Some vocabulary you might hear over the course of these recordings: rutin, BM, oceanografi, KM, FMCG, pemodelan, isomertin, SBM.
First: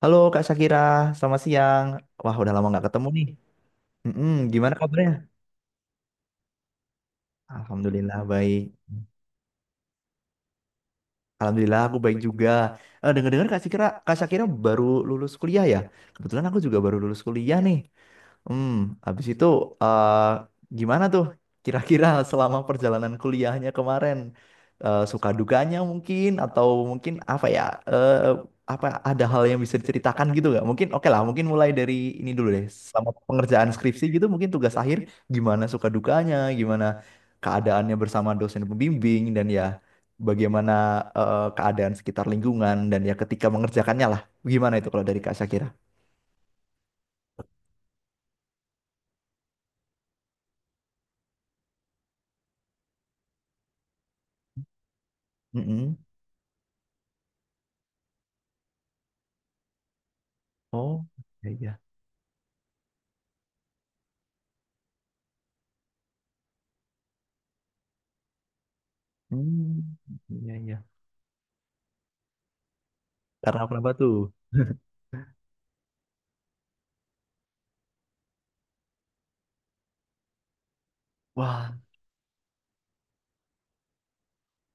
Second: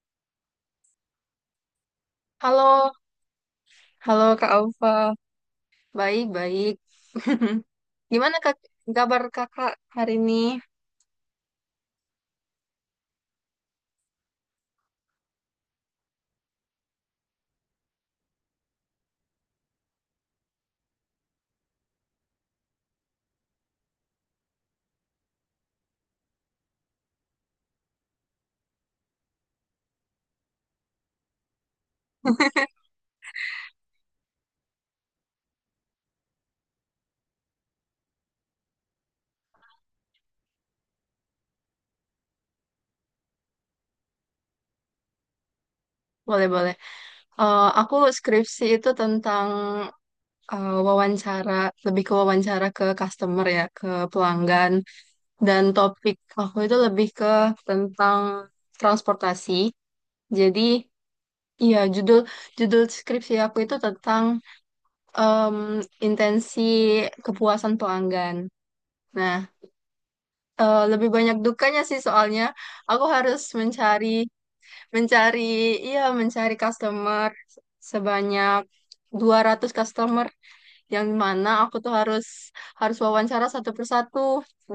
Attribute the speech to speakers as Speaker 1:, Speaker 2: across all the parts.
Speaker 1: Halo Kak Shakira, selamat siang. Wah, udah lama nggak
Speaker 2: Halo,
Speaker 1: ketemu nih. Mm-mm,
Speaker 2: halo Kak
Speaker 1: gimana
Speaker 2: Alfa.
Speaker 1: kabarnya?
Speaker 2: Baik, baik.
Speaker 1: Alhamdulillah
Speaker 2: Gimana Kak
Speaker 1: baik.
Speaker 2: kabar Kakak hari ini?
Speaker 1: Alhamdulillah aku baik juga. Dengar-dengar Kak Sakira, Kak Sakira baru lulus kuliah ya? Kebetulan aku juga baru lulus kuliah nih. Hmm, habis itu eh, gimana tuh kira-kira selama perjalanan kuliahnya kemarin? Suka dukanya mungkin atau mungkin apa ya? Eh, Apa ada hal yang bisa diceritakan gitu nggak? Mungkin oke lah, mungkin mulai dari ini dulu deh. Selama pengerjaan skripsi gitu mungkin tugas akhir gimana suka dukanya, gimana keadaannya bersama dosen pembimbing dan ya bagaimana keadaan sekitar lingkungan dan ya ketika mengerjakannya lah. Gimana itu kalau dari Kak Syakira?
Speaker 2: Boleh, boleh. Aku skripsi itu tentang wawancara, lebih ke wawancara ke customer ya, ke pelanggan. Dan
Speaker 1: Mm-mm.
Speaker 2: topik aku itu lebih ke tentang transportasi. Jadi,
Speaker 1: Oh, iya
Speaker 2: iya
Speaker 1: iya.
Speaker 2: judul judul skripsi aku itu tentang em, intensi kepuasan pelanggan. Nah,
Speaker 1: Hmm, iya iya.
Speaker 2: lebih banyak dukanya sih soalnya aku harus
Speaker 1: Karena kenapa
Speaker 2: mencari
Speaker 1: tuh?
Speaker 2: mencari iya mencari customer sebanyak 200 customer yang mana
Speaker 1: Wah,
Speaker 2: aku tuh harus harus wawancara satu persatu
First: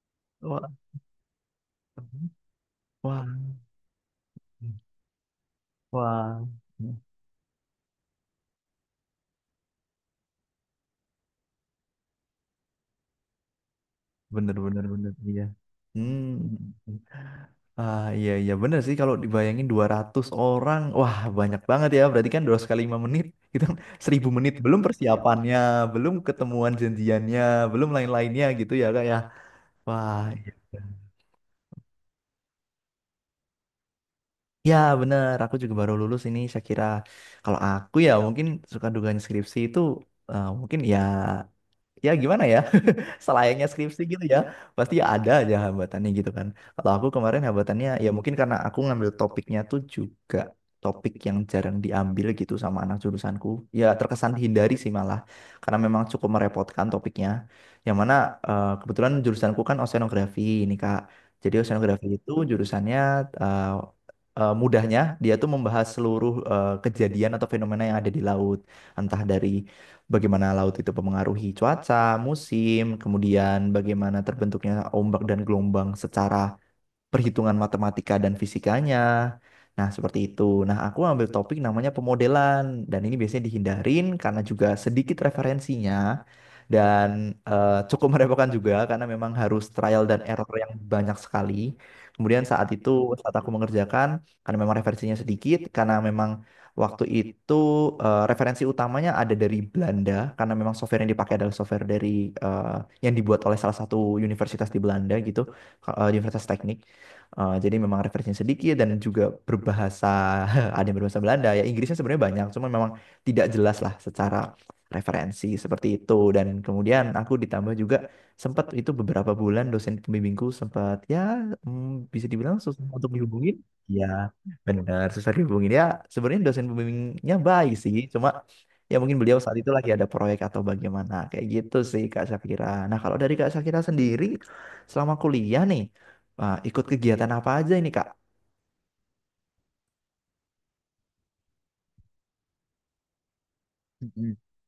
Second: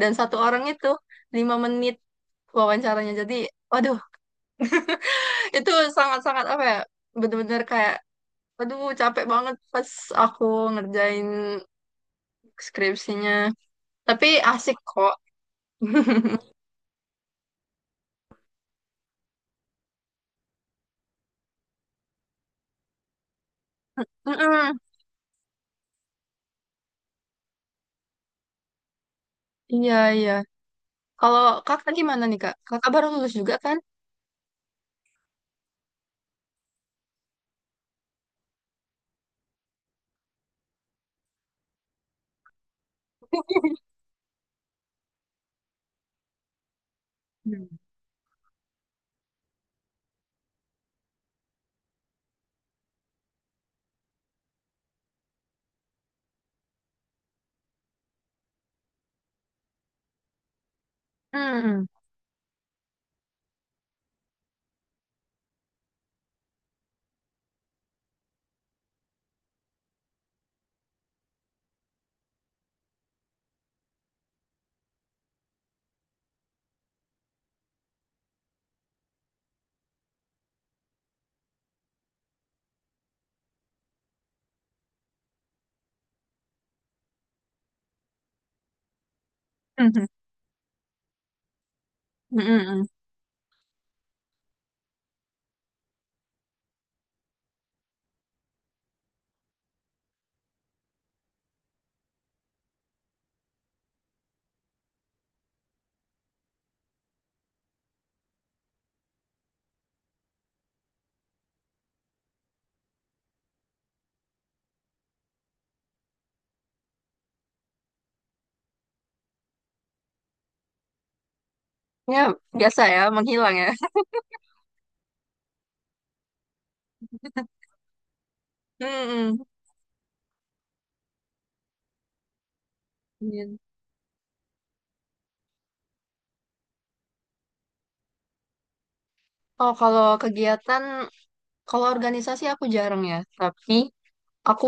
Speaker 2: dan satu orang
Speaker 1: wah,
Speaker 2: itu 5 menit wawancaranya
Speaker 1: wah,
Speaker 2: jadi waduh itu sangat-sangat
Speaker 1: wah.
Speaker 2: apa ya bener-bener kayak aduh capek banget pas aku ngerjain skripsinya tapi
Speaker 1: Bener
Speaker 2: asik
Speaker 1: bener bener
Speaker 2: kok.
Speaker 1: iya. Hmm. Ah, iya iya bener sih kalau dibayangin 200 orang, wah banyak banget ya. Berarti kan 2 kali 5 menit itu kan 1000 menit
Speaker 2: Mm-mm,
Speaker 1: belum persiapannya, belum ketemuan janjiannya, belum lain-lainnya gitu ya Kak ya.
Speaker 2: iya
Speaker 1: Wah,
Speaker 2: iya.
Speaker 1: iya.
Speaker 2: Kalau kakak gimana nih kak? Kakak baru lulus juga kan?
Speaker 1: Ya bener, aku juga baru lulus ini. Saya kira kalau aku ya mungkin suka dugaan skripsi itu mungkin ya ya gimana ya selayaknya skripsi gitu ya pasti ya ada aja hambatannya gitu kan kalau aku kemarin
Speaker 2: Hmm.
Speaker 1: hambatannya ya mungkin karena aku ngambil topiknya tuh juga topik yang jarang diambil gitu sama anak jurusanku ya terkesan dihindari sih malah karena memang cukup merepotkan topiknya yang mana kebetulan jurusanku kan oceanografi ini kak jadi
Speaker 2: Hmm.
Speaker 1: oceanografi itu jurusannya eh, mudahnya dia tuh membahas seluruh kejadian atau fenomena yang ada di laut entah dari bagaimana laut itu mempengaruhi cuaca, musim, kemudian bagaimana terbentuknya ombak dan gelombang secara perhitungan matematika dan fisikanya. Nah, seperti itu. Nah, aku ambil topik namanya pemodelan dan ini biasanya dihindarin karena juga sedikit referensinya dan cukup merepotkan juga karena memang harus trial
Speaker 2: Hmm.
Speaker 1: dan error yang banyak sekali.
Speaker 2: Hmm.
Speaker 1: Kemudian saat
Speaker 2: Hmm.
Speaker 1: itu saat aku mengerjakan karena memang referensinya sedikit karena memang waktu itu referensi utamanya ada dari Belanda karena memang software yang dipakai adalah software dari eh, yang dibuat oleh salah satu universitas di Belanda gitu, Universitas Teknik. Jadi memang referensinya sedikit dan juga berbahasa ada yang berbahasa Belanda ya Inggrisnya sebenarnya banyak cuma memang tidak jelas lah secara referensi seperti itu dan kemudian aku ditambah juga sempat itu beberapa bulan dosen pembimbingku sempat ya
Speaker 2: Ya
Speaker 1: bisa dibilang
Speaker 2: biasa
Speaker 1: susah
Speaker 2: ya,
Speaker 1: untuk
Speaker 2: menghilang
Speaker 1: dihubungin
Speaker 2: ya.
Speaker 1: ya benar susah dihubungin ya sebenarnya dosen pembimbingnya baik sih cuma ya mungkin
Speaker 2: Hmm.
Speaker 1: beliau saat itu lagi ada proyek atau bagaimana kayak gitu sih Kak Syafira nah kalau dari
Speaker 2: Iya.
Speaker 1: Kak Syafira sendiri selama kuliah nih. Wah, ikut kegiatan apa aja ini, Kak?
Speaker 2: Oh kalau kegiatan, kalau organisasi aku jarang ya. Tapi
Speaker 1: Mm-mm.
Speaker 2: aku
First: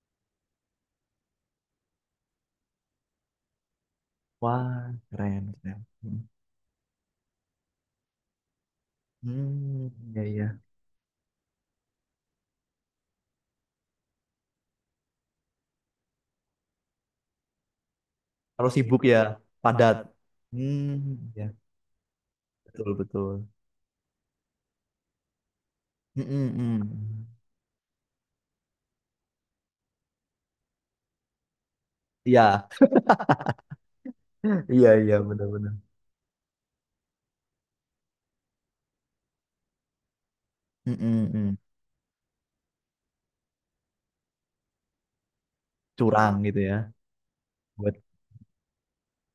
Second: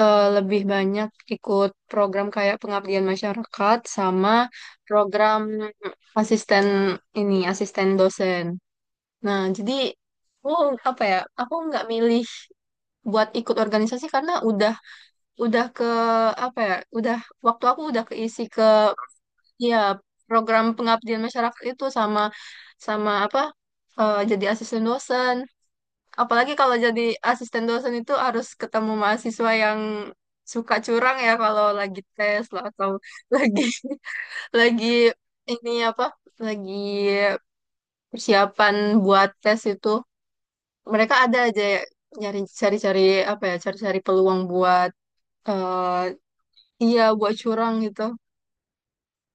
Speaker 2: lebih banyak ikut program kayak pengabdian masyarakat sama
Speaker 1: Wah,
Speaker 2: program
Speaker 1: keren, keren. Mm.
Speaker 2: asisten ini, asisten dosen. Nah jadi
Speaker 1: Hmm, iya,
Speaker 2: aku
Speaker 1: iya.
Speaker 2: apa ya? Aku nggak milih buat ikut organisasi karena udah ke apa ya udah waktu aku udah keisi ke
Speaker 1: Harus sibuk ya,
Speaker 2: ya
Speaker 1: padat.
Speaker 2: program pengabdian
Speaker 1: Hmm, ya
Speaker 2: masyarakat itu sama
Speaker 1: betul,
Speaker 2: sama apa
Speaker 1: betul.
Speaker 2: eh, jadi asisten dosen apalagi
Speaker 1: Mm-mm,
Speaker 2: kalau
Speaker 1: mm.
Speaker 2: jadi asisten dosen itu harus ketemu mahasiswa yang suka curang ya kalau lagi tes lah
Speaker 1: Iya,
Speaker 2: atau lagi lagi
Speaker 1: iya, iya,
Speaker 2: ini
Speaker 1: benar-benar.
Speaker 2: apa lagi persiapan buat tes itu mereka
Speaker 1: Mm-mm,
Speaker 2: ada
Speaker 1: mm.
Speaker 2: aja ya, nyari cari-cari apa ya cari-cari peluang buat eh,
Speaker 1: Curang gitu ya.
Speaker 2: iya buat curang
Speaker 1: Buat,
Speaker 2: gitu.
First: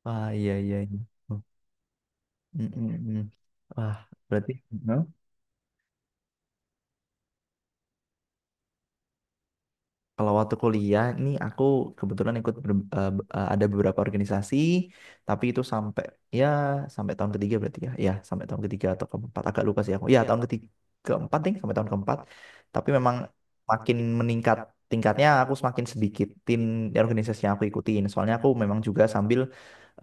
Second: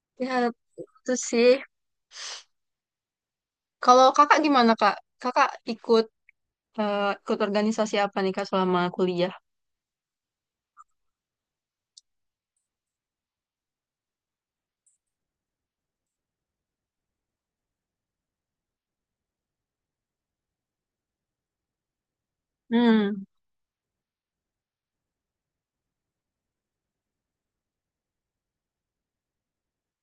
Speaker 1: ah
Speaker 2: Ya,
Speaker 1: iya, iya, iya.
Speaker 2: itu
Speaker 1: Oh,
Speaker 2: sih.
Speaker 1: mm-mm, mm. Wah,
Speaker 2: Kalau kakak
Speaker 1: berarti
Speaker 2: gimana, Kak?
Speaker 1: no?
Speaker 2: Kakak ikut ikut organisasi apa nih, Kak, selama kuliah?
Speaker 1: Kalau waktu kuliah nih aku kebetulan ikut ber- eh, b- eh, ada beberapa organisasi, tapi itu sampai ya sampai tahun ketiga berarti ya, ya sampai tahun ketiga atau keempat agak lupa sih aku. Ya tahun ketiga keempat nih sampai tahun keempat, tapi memang
Speaker 2: Hmm.
Speaker 1: makin meningkat tingkatnya aku semakin sedikitin organisasi yang aku ikutin. Soalnya aku memang juga sambil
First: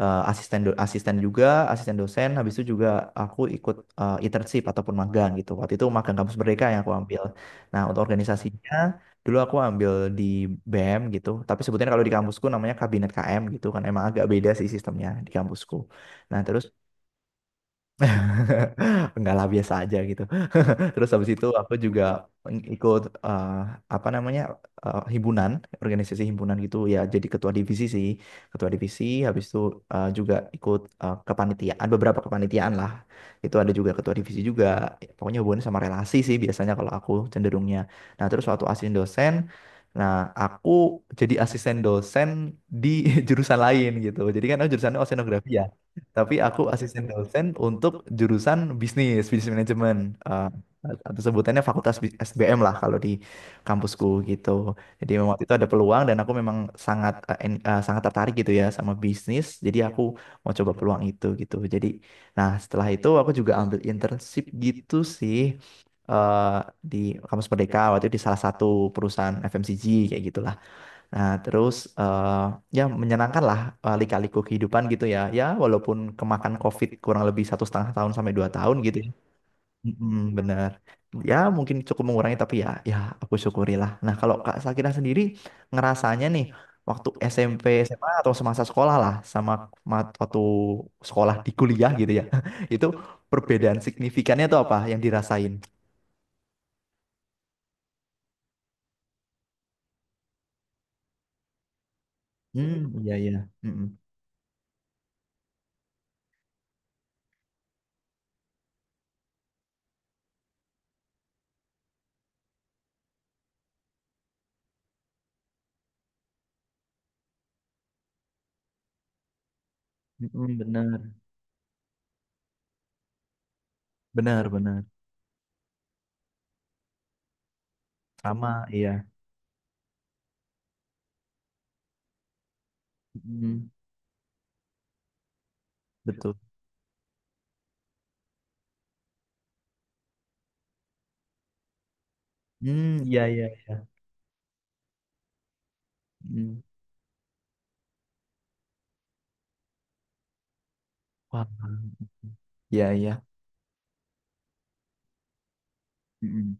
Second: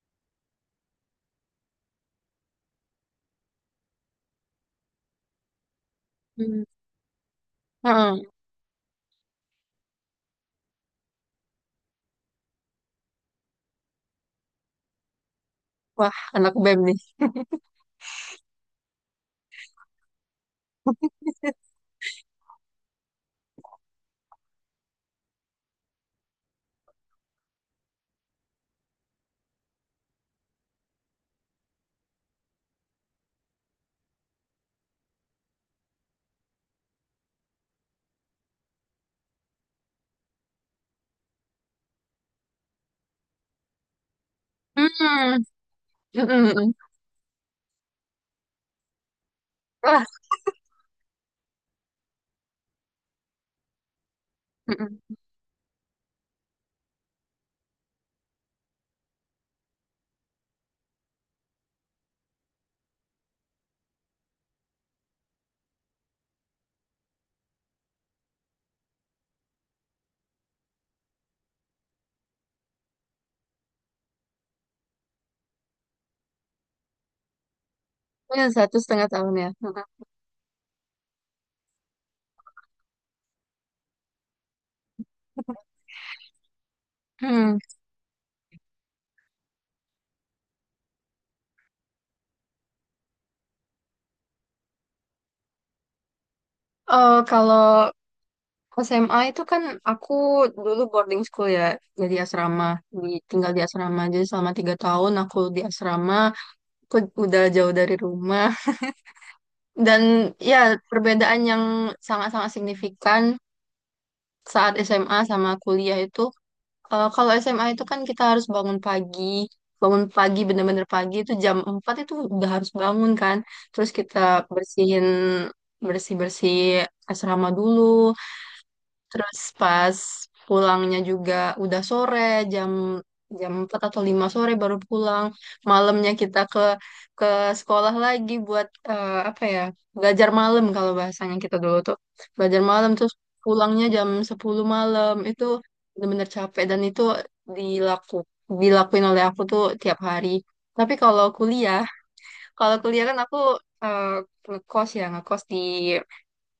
Speaker 1: asisten juga, asisten dosen, habis itu juga aku ikut internship ataupun magang gitu. Waktu itu magang kampus
Speaker 2: Hmm.
Speaker 1: mereka yang aku ambil. Nah, untuk
Speaker 2: Heeh.
Speaker 1: organisasinya dulu aku ambil di BM gitu tapi sebetulnya kalau di kampusku namanya kabinet KM gitu kan emang agak beda sih sistemnya di kampusku
Speaker 2: Wah,
Speaker 1: nah
Speaker 2: anak
Speaker 1: terus
Speaker 2: BEM nih.
Speaker 1: enggak lah biasa aja gitu. Terus habis itu aku juga ikut eh, apa namanya himpunan, organisasi himpunan gitu ya jadi ketua divisi sih. Ketua divisi habis itu juga ikut kepanitiaan beberapa kepanitiaan lah. Itu ada juga ketua divisi juga. Ya, pokoknya hubungannya sama relasi sih biasanya kalau aku cenderungnya. Nah, terus waktu asisten dosen nah, aku jadi asisten dosen di jurusan lain gitu. Jadi kan aku jurusannya
Speaker 2: Hmm.
Speaker 1: oceanografi ya. Tapi
Speaker 2: Hmm.
Speaker 1: aku
Speaker 2: Hmm.
Speaker 1: asisten dosen untuk jurusan bisnis, bisnis manajemen.
Speaker 2: Wah.
Speaker 1: eh, atau sebutannya SBM lah kalau di kampusku gitu. Jadi
Speaker 2: Hmm.
Speaker 1: memang waktu itu ada peluang dan aku memang sangat sangat tertarik gitu ya sama bisnis. Jadi aku mau coba peluang itu gitu. Jadi nah setelah itu aku juga ambil internship gitu sih eh, di kampus Merdeka waktu itu di salah satu perusahaan FMCG kayak gitulah. Nah, terus eh, ya menyenangkan lah lika-liku kehidupan gitu ya. Ya, walaupun kemakan COVID kurang lebih satu setengah tahun sampai
Speaker 2: Ya,
Speaker 1: dua tahun
Speaker 2: satu
Speaker 1: gitu
Speaker 2: setengah
Speaker 1: ya.
Speaker 2: tahun ya. Hmm.
Speaker 1: Mm-mm, bener. Ya, mungkin cukup mengurangi tapi ya, ya aku syukurilah. Nah, kalau Kak Sakira sendiri ngerasanya nih waktu
Speaker 2: Hmm.
Speaker 1: SMP, SMA atau semasa sekolah lah sama waktu sekolah di kuliah gitu ya. Itu perbedaan signifikannya tuh apa yang dirasain?
Speaker 2: Kalau SMA itu kan aku dulu boarding school ya, jadi asrama,
Speaker 1: Hmm,
Speaker 2: di,
Speaker 1: iya iya.
Speaker 2: tinggal di asrama.
Speaker 1: Mm-mm.
Speaker 2: Jadi selama 3 tahun aku di asrama, aku udah jauh dari rumah. Dan ya perbedaan yang sangat-sangat signifikan saat SMA sama kuliah itu kalau SMA itu kan kita harus bangun pagi
Speaker 1: Mm-mm,
Speaker 2: bener-bener
Speaker 1: bener,
Speaker 2: pagi itu jam 4 itu udah harus bangun kan terus kita
Speaker 1: bener, bener.
Speaker 2: bersihin bersih-bersih asrama dulu.
Speaker 1: Sama, iya.
Speaker 2: Terus pas pulangnya juga udah sore, jam jam
Speaker 1: Mm-mm.
Speaker 2: 4 atau 5 sore baru pulang. Malamnya
Speaker 1: Betul.
Speaker 2: kita ke sekolah lagi buat apa ya? Belajar malam kalau bahasanya kita dulu tuh. Belajar malam
Speaker 1: Hmm,
Speaker 2: terus
Speaker 1: iya iya
Speaker 2: pulangnya
Speaker 1: iya.
Speaker 2: jam 10 malam. Itu bener-bener capek
Speaker 1: Hmm,
Speaker 2: dan itu dilaku dilakuin oleh aku tuh tiap hari. Tapi
Speaker 1: wah.
Speaker 2: kalau
Speaker 1: Iya
Speaker 2: kuliah kan
Speaker 1: iya.
Speaker 2: aku eh, ngekos ya, ngekos
Speaker 1: Mm-mm.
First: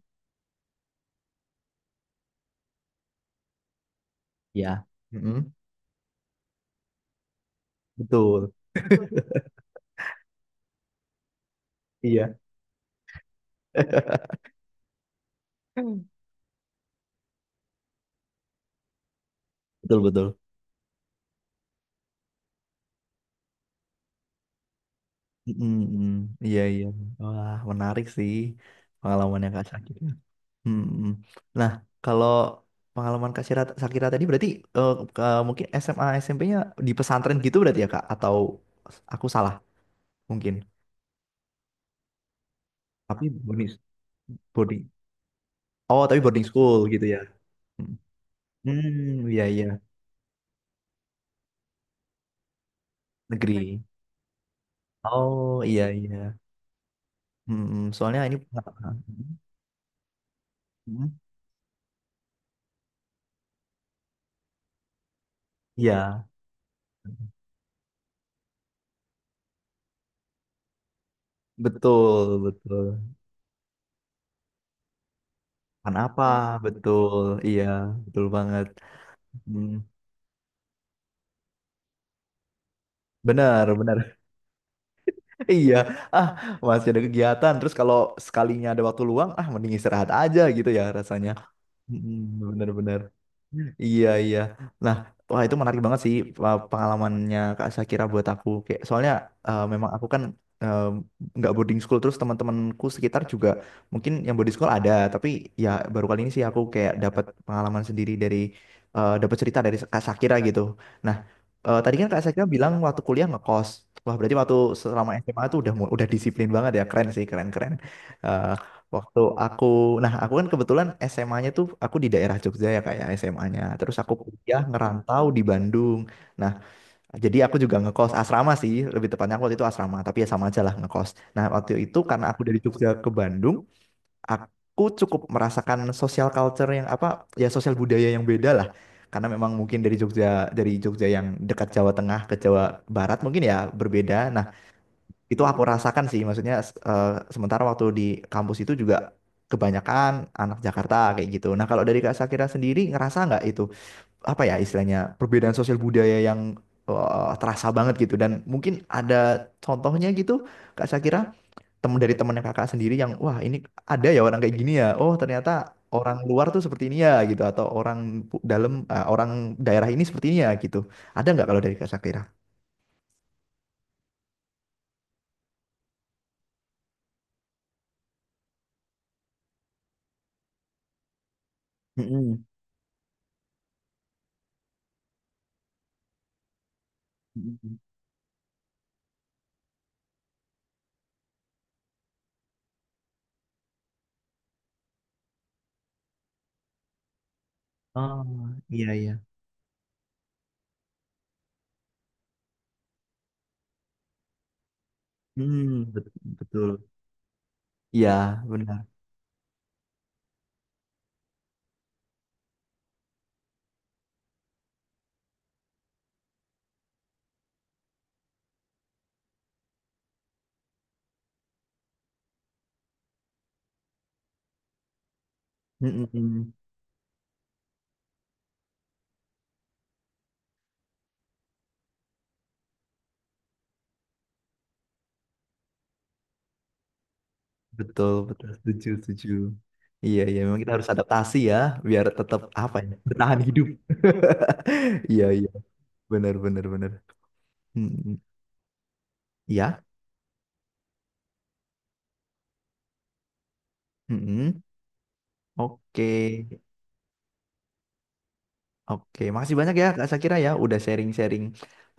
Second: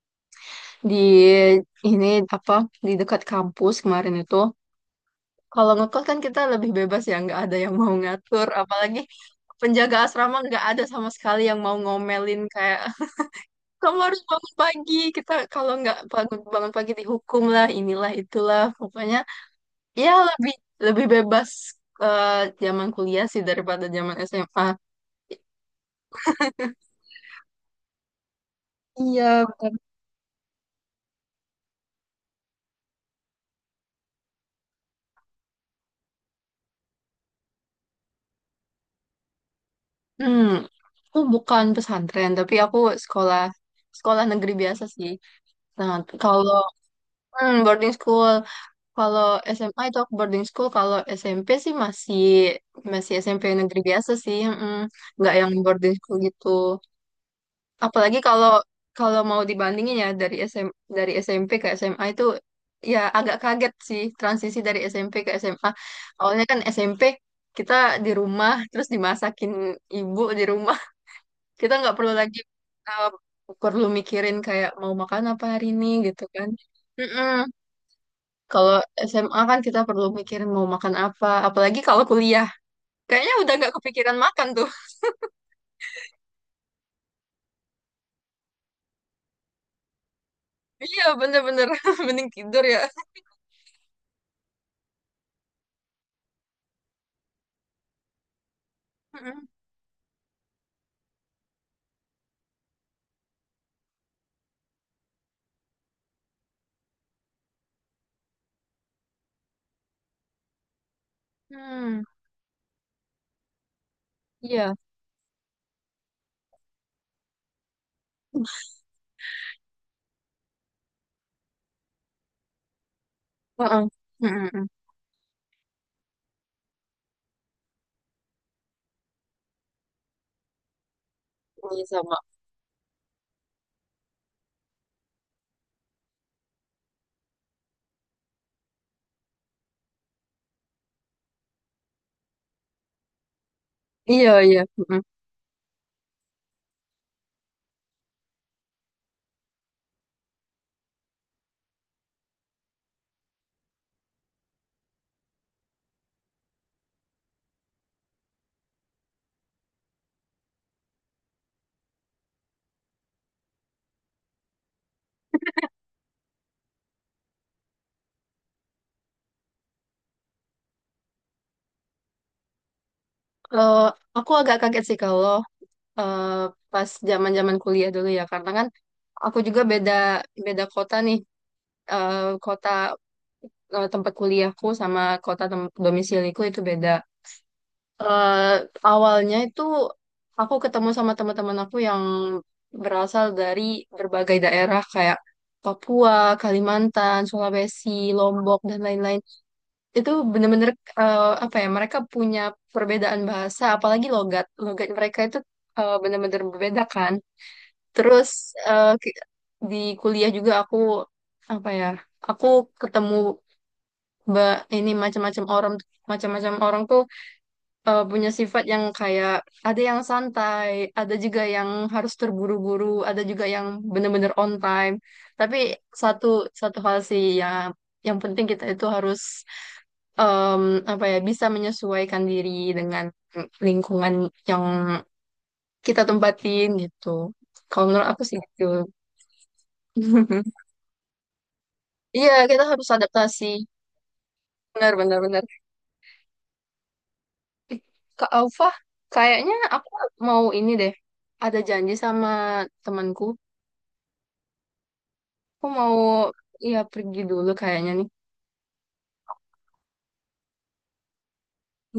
Speaker 2: di ini apa di dekat kampus kemarin itu
Speaker 1: Ya. Mm-mm.
Speaker 2: kalau ngekos kan kita lebih bebas ya nggak ada yang mau ngatur
Speaker 1: Betul.
Speaker 2: apalagi penjaga asrama nggak ada sama sekali yang mau
Speaker 1: Iya.
Speaker 2: ngomelin kayak kamu harus bangun pagi kita kalau nggak bangun bangun pagi dihukum lah inilah itulah pokoknya
Speaker 1: Betul
Speaker 2: ya
Speaker 1: betul.
Speaker 2: lebih lebih bebas eh, zaman kuliah sih daripada zaman SMA.
Speaker 1: Mm-mm, mm. Iya iya. Wah, menarik sih
Speaker 2: Iya,
Speaker 1: pengalamannya Kak
Speaker 2: benar.
Speaker 1: Sakira. Mm-mm. Nah, kalau pengalaman Sakira tadi berarti mungkin SMA SMP-nya di pesantren gitu berarti ya Kak atau aku salah
Speaker 2: Hmm,
Speaker 1: mungkin.
Speaker 2: aku bukan pesantren, tapi aku
Speaker 1: Tapi
Speaker 2: sekolah
Speaker 1: boarding
Speaker 2: sekolah negeri
Speaker 1: boarding.
Speaker 2: biasa sih. Nah,
Speaker 1: Oh, tapi boarding
Speaker 2: kalau
Speaker 1: school gitu ya.
Speaker 2: Hmm, boarding
Speaker 1: Mm.
Speaker 2: school. Kalau
Speaker 1: Hmm, iya iya.
Speaker 2: SMA itu aku boarding school. Kalau SMP sih masih masih SMP negeri
Speaker 1: Negeri.
Speaker 2: biasa sih. Mm, nggak yang
Speaker 1: Oh iya
Speaker 2: boarding school
Speaker 1: iya.
Speaker 2: gitu.
Speaker 1: Mm,
Speaker 2: Apalagi
Speaker 1: soalnya ini
Speaker 2: kalau
Speaker 1: pengalaman.
Speaker 2: kalau mau dibandingin ya dari SM dari
Speaker 1: Mm,
Speaker 2: SMP ke SMA itu ya agak kaget sih transisi dari SMP ke SMA.
Speaker 1: iya
Speaker 2: Awalnya kan SMP kita di rumah terus dimasakin ibu di rumah. Kita nggak perlu lagi
Speaker 1: betul
Speaker 2: eh,
Speaker 1: betul.
Speaker 2: perlu mikirin kayak mau makan apa hari ini
Speaker 1: Kan
Speaker 2: gitu
Speaker 1: apa?
Speaker 2: kan.
Speaker 1: Betul.
Speaker 2: Mm-mm.
Speaker 1: Iya betul banget.
Speaker 2: Kalau SMA kan
Speaker 1: Mm,
Speaker 2: kita perlu mikirin mau makan apa, apalagi kalau kuliah. Kayaknya udah nggak
Speaker 1: benar
Speaker 2: kepikiran
Speaker 1: benar.
Speaker 2: makan tuh.
Speaker 1: Iya. Ah masih ada kegiatan. Terus kalau sekalinya ada waktu luang, ah mending istirahat aja gitu ya
Speaker 2: Iya,
Speaker 1: rasanya.
Speaker 2: bener-bener.
Speaker 1: Mm-mm,
Speaker 2: Mending tidur ya.
Speaker 1: benar-benar. Iya iya. Nah, wah itu menarik banget sih pengalamannya Kak Sakira buat aku. Kayak soalnya
Speaker 2: Mm-mm.
Speaker 1: memang aku kan eh, nggak boarding school terus teman-temanku sekitar juga mungkin yang boarding school ada, tapi ya baru kali ini sih aku kayak dapat pengalaman sendiri dari dapat cerita dari Kak Sakira gitu. Nah, tadi
Speaker 2: Hmm,
Speaker 1: kan Kak Sakira bilang waktu kuliah ngekos. Wah, berarti waktu
Speaker 2: iya.
Speaker 1: selama SMA tuh udah disiplin banget ya. Keren sih, keren-keren. Waktu aku, nah aku kan kebetulan SMA-nya tuh aku di daerah Jogja ya kayak SMA-nya.
Speaker 2: Heeh.
Speaker 1: Terus aku kuliah
Speaker 2: Mm-mm.
Speaker 1: ngerantau di Bandung. Nah, jadi aku juga ngekos asrama sih, lebih tepatnya aku waktu itu asrama, tapi ya sama aja lah ngekos. Nah, waktu
Speaker 2: Iya
Speaker 1: itu
Speaker 2: sama.
Speaker 1: karena aku dari Jogja ke Bandung, aku cukup merasakan social culture yang apa, ya sosial budaya yang beda lah. Karena memang mungkin dari Jogja yang dekat Jawa Tengah ke Jawa Barat mungkin ya berbeda.
Speaker 2: Iya,
Speaker 1: Nah,
Speaker 2: iya. Mm-mm.
Speaker 1: itu aku rasakan sih, maksudnya eh, sementara waktu di kampus itu juga kebanyakan anak Jakarta kayak gitu. Nah, kalau dari Kak Sakira sendiri ngerasa nggak itu apa ya istilahnya perbedaan sosial budaya yang terasa banget gitu dan mungkin ada contohnya gitu Kak Sakira temen dari temennya kakak sendiri yang wah ini ada ya orang kayak gini ya. Oh, ternyata orang luar tuh seperti ini ya gitu atau orang orang daerah ini seperti ini ya gitu. Ada nggak kalau dari Kak Sakira?
Speaker 2: Eh, aku agak kaget sih kalau eh, pas zaman-zaman kuliah dulu ya, karena kan aku juga beda beda kota nih. Eh,
Speaker 1: Mm-mm.
Speaker 2: kota tempat kuliahku sama kota tem- domisiliku itu beda.
Speaker 1: Mm-mm.
Speaker 2: eh awalnya itu aku ketemu sama teman-teman aku yang berasal dari berbagai daerah kayak Papua, Kalimantan, Sulawesi,
Speaker 1: Oh,
Speaker 2: Lombok dan
Speaker 1: iya iya.
Speaker 2: lain-lain. Itu bener-bener apa ya? Mereka punya perbedaan bahasa, apalagi logat. Logat mereka itu
Speaker 1: Hmm, bet-
Speaker 2: bener-bener berbeda
Speaker 1: betul.
Speaker 2: kan.
Speaker 1: Iya,
Speaker 2: Terus
Speaker 1: benar.
Speaker 2: eh, ki- di kuliah juga aku apa ya? Aku ketemu ba- ini macam-macam orang tuh punya sifat yang kayak ada yang santai, ada juga yang harus terburu-buru, ada juga yang bener-bener on time. Tapi satu
Speaker 1: Mm-mm.
Speaker 2: satu hal sih ya, yang penting kita itu harus em, apa ya bisa menyesuaikan diri dengan lingkungan yang kita tempatin gitu. Kalau menurut
Speaker 1: Betul,
Speaker 2: aku sih
Speaker 1: betul.
Speaker 2: gitu.
Speaker 1: Setuju, setuju. Iya, iya. Memang kita harus adaptasi ya, biar
Speaker 2: Iya,
Speaker 1: tetap
Speaker 2: kita
Speaker 1: apa
Speaker 2: harus
Speaker 1: ya, bertahan
Speaker 2: adaptasi.
Speaker 1: hidup.
Speaker 2: Benar, benar,
Speaker 1: Iya,
Speaker 2: benar.
Speaker 1: iya. Benar, benar, benar. Mm-mm.
Speaker 2: Kak Alfa, kayaknya
Speaker 1: Iya.
Speaker 2: aku mau ini deh. Ada janji sama temanku.
Speaker 1: Mm-mm.
Speaker 2: Aku mau
Speaker 1: Oke,
Speaker 2: ya pergi dulu kayaknya nih.
Speaker 1: oke. Makasih banyak ya, Kak Sakira ya, udah sharing-sharing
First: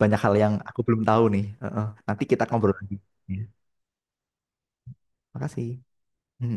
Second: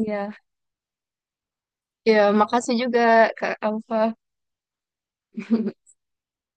Speaker 1: banyak hal yang aku belum tahu nih. Heeh.
Speaker 2: Ya,
Speaker 1: Nanti kita
Speaker 2: makasih
Speaker 1: ngobrol lagi.
Speaker 2: juga
Speaker 1: Iya.
Speaker 2: Kak Alfa.
Speaker 1: Makasih. Mm.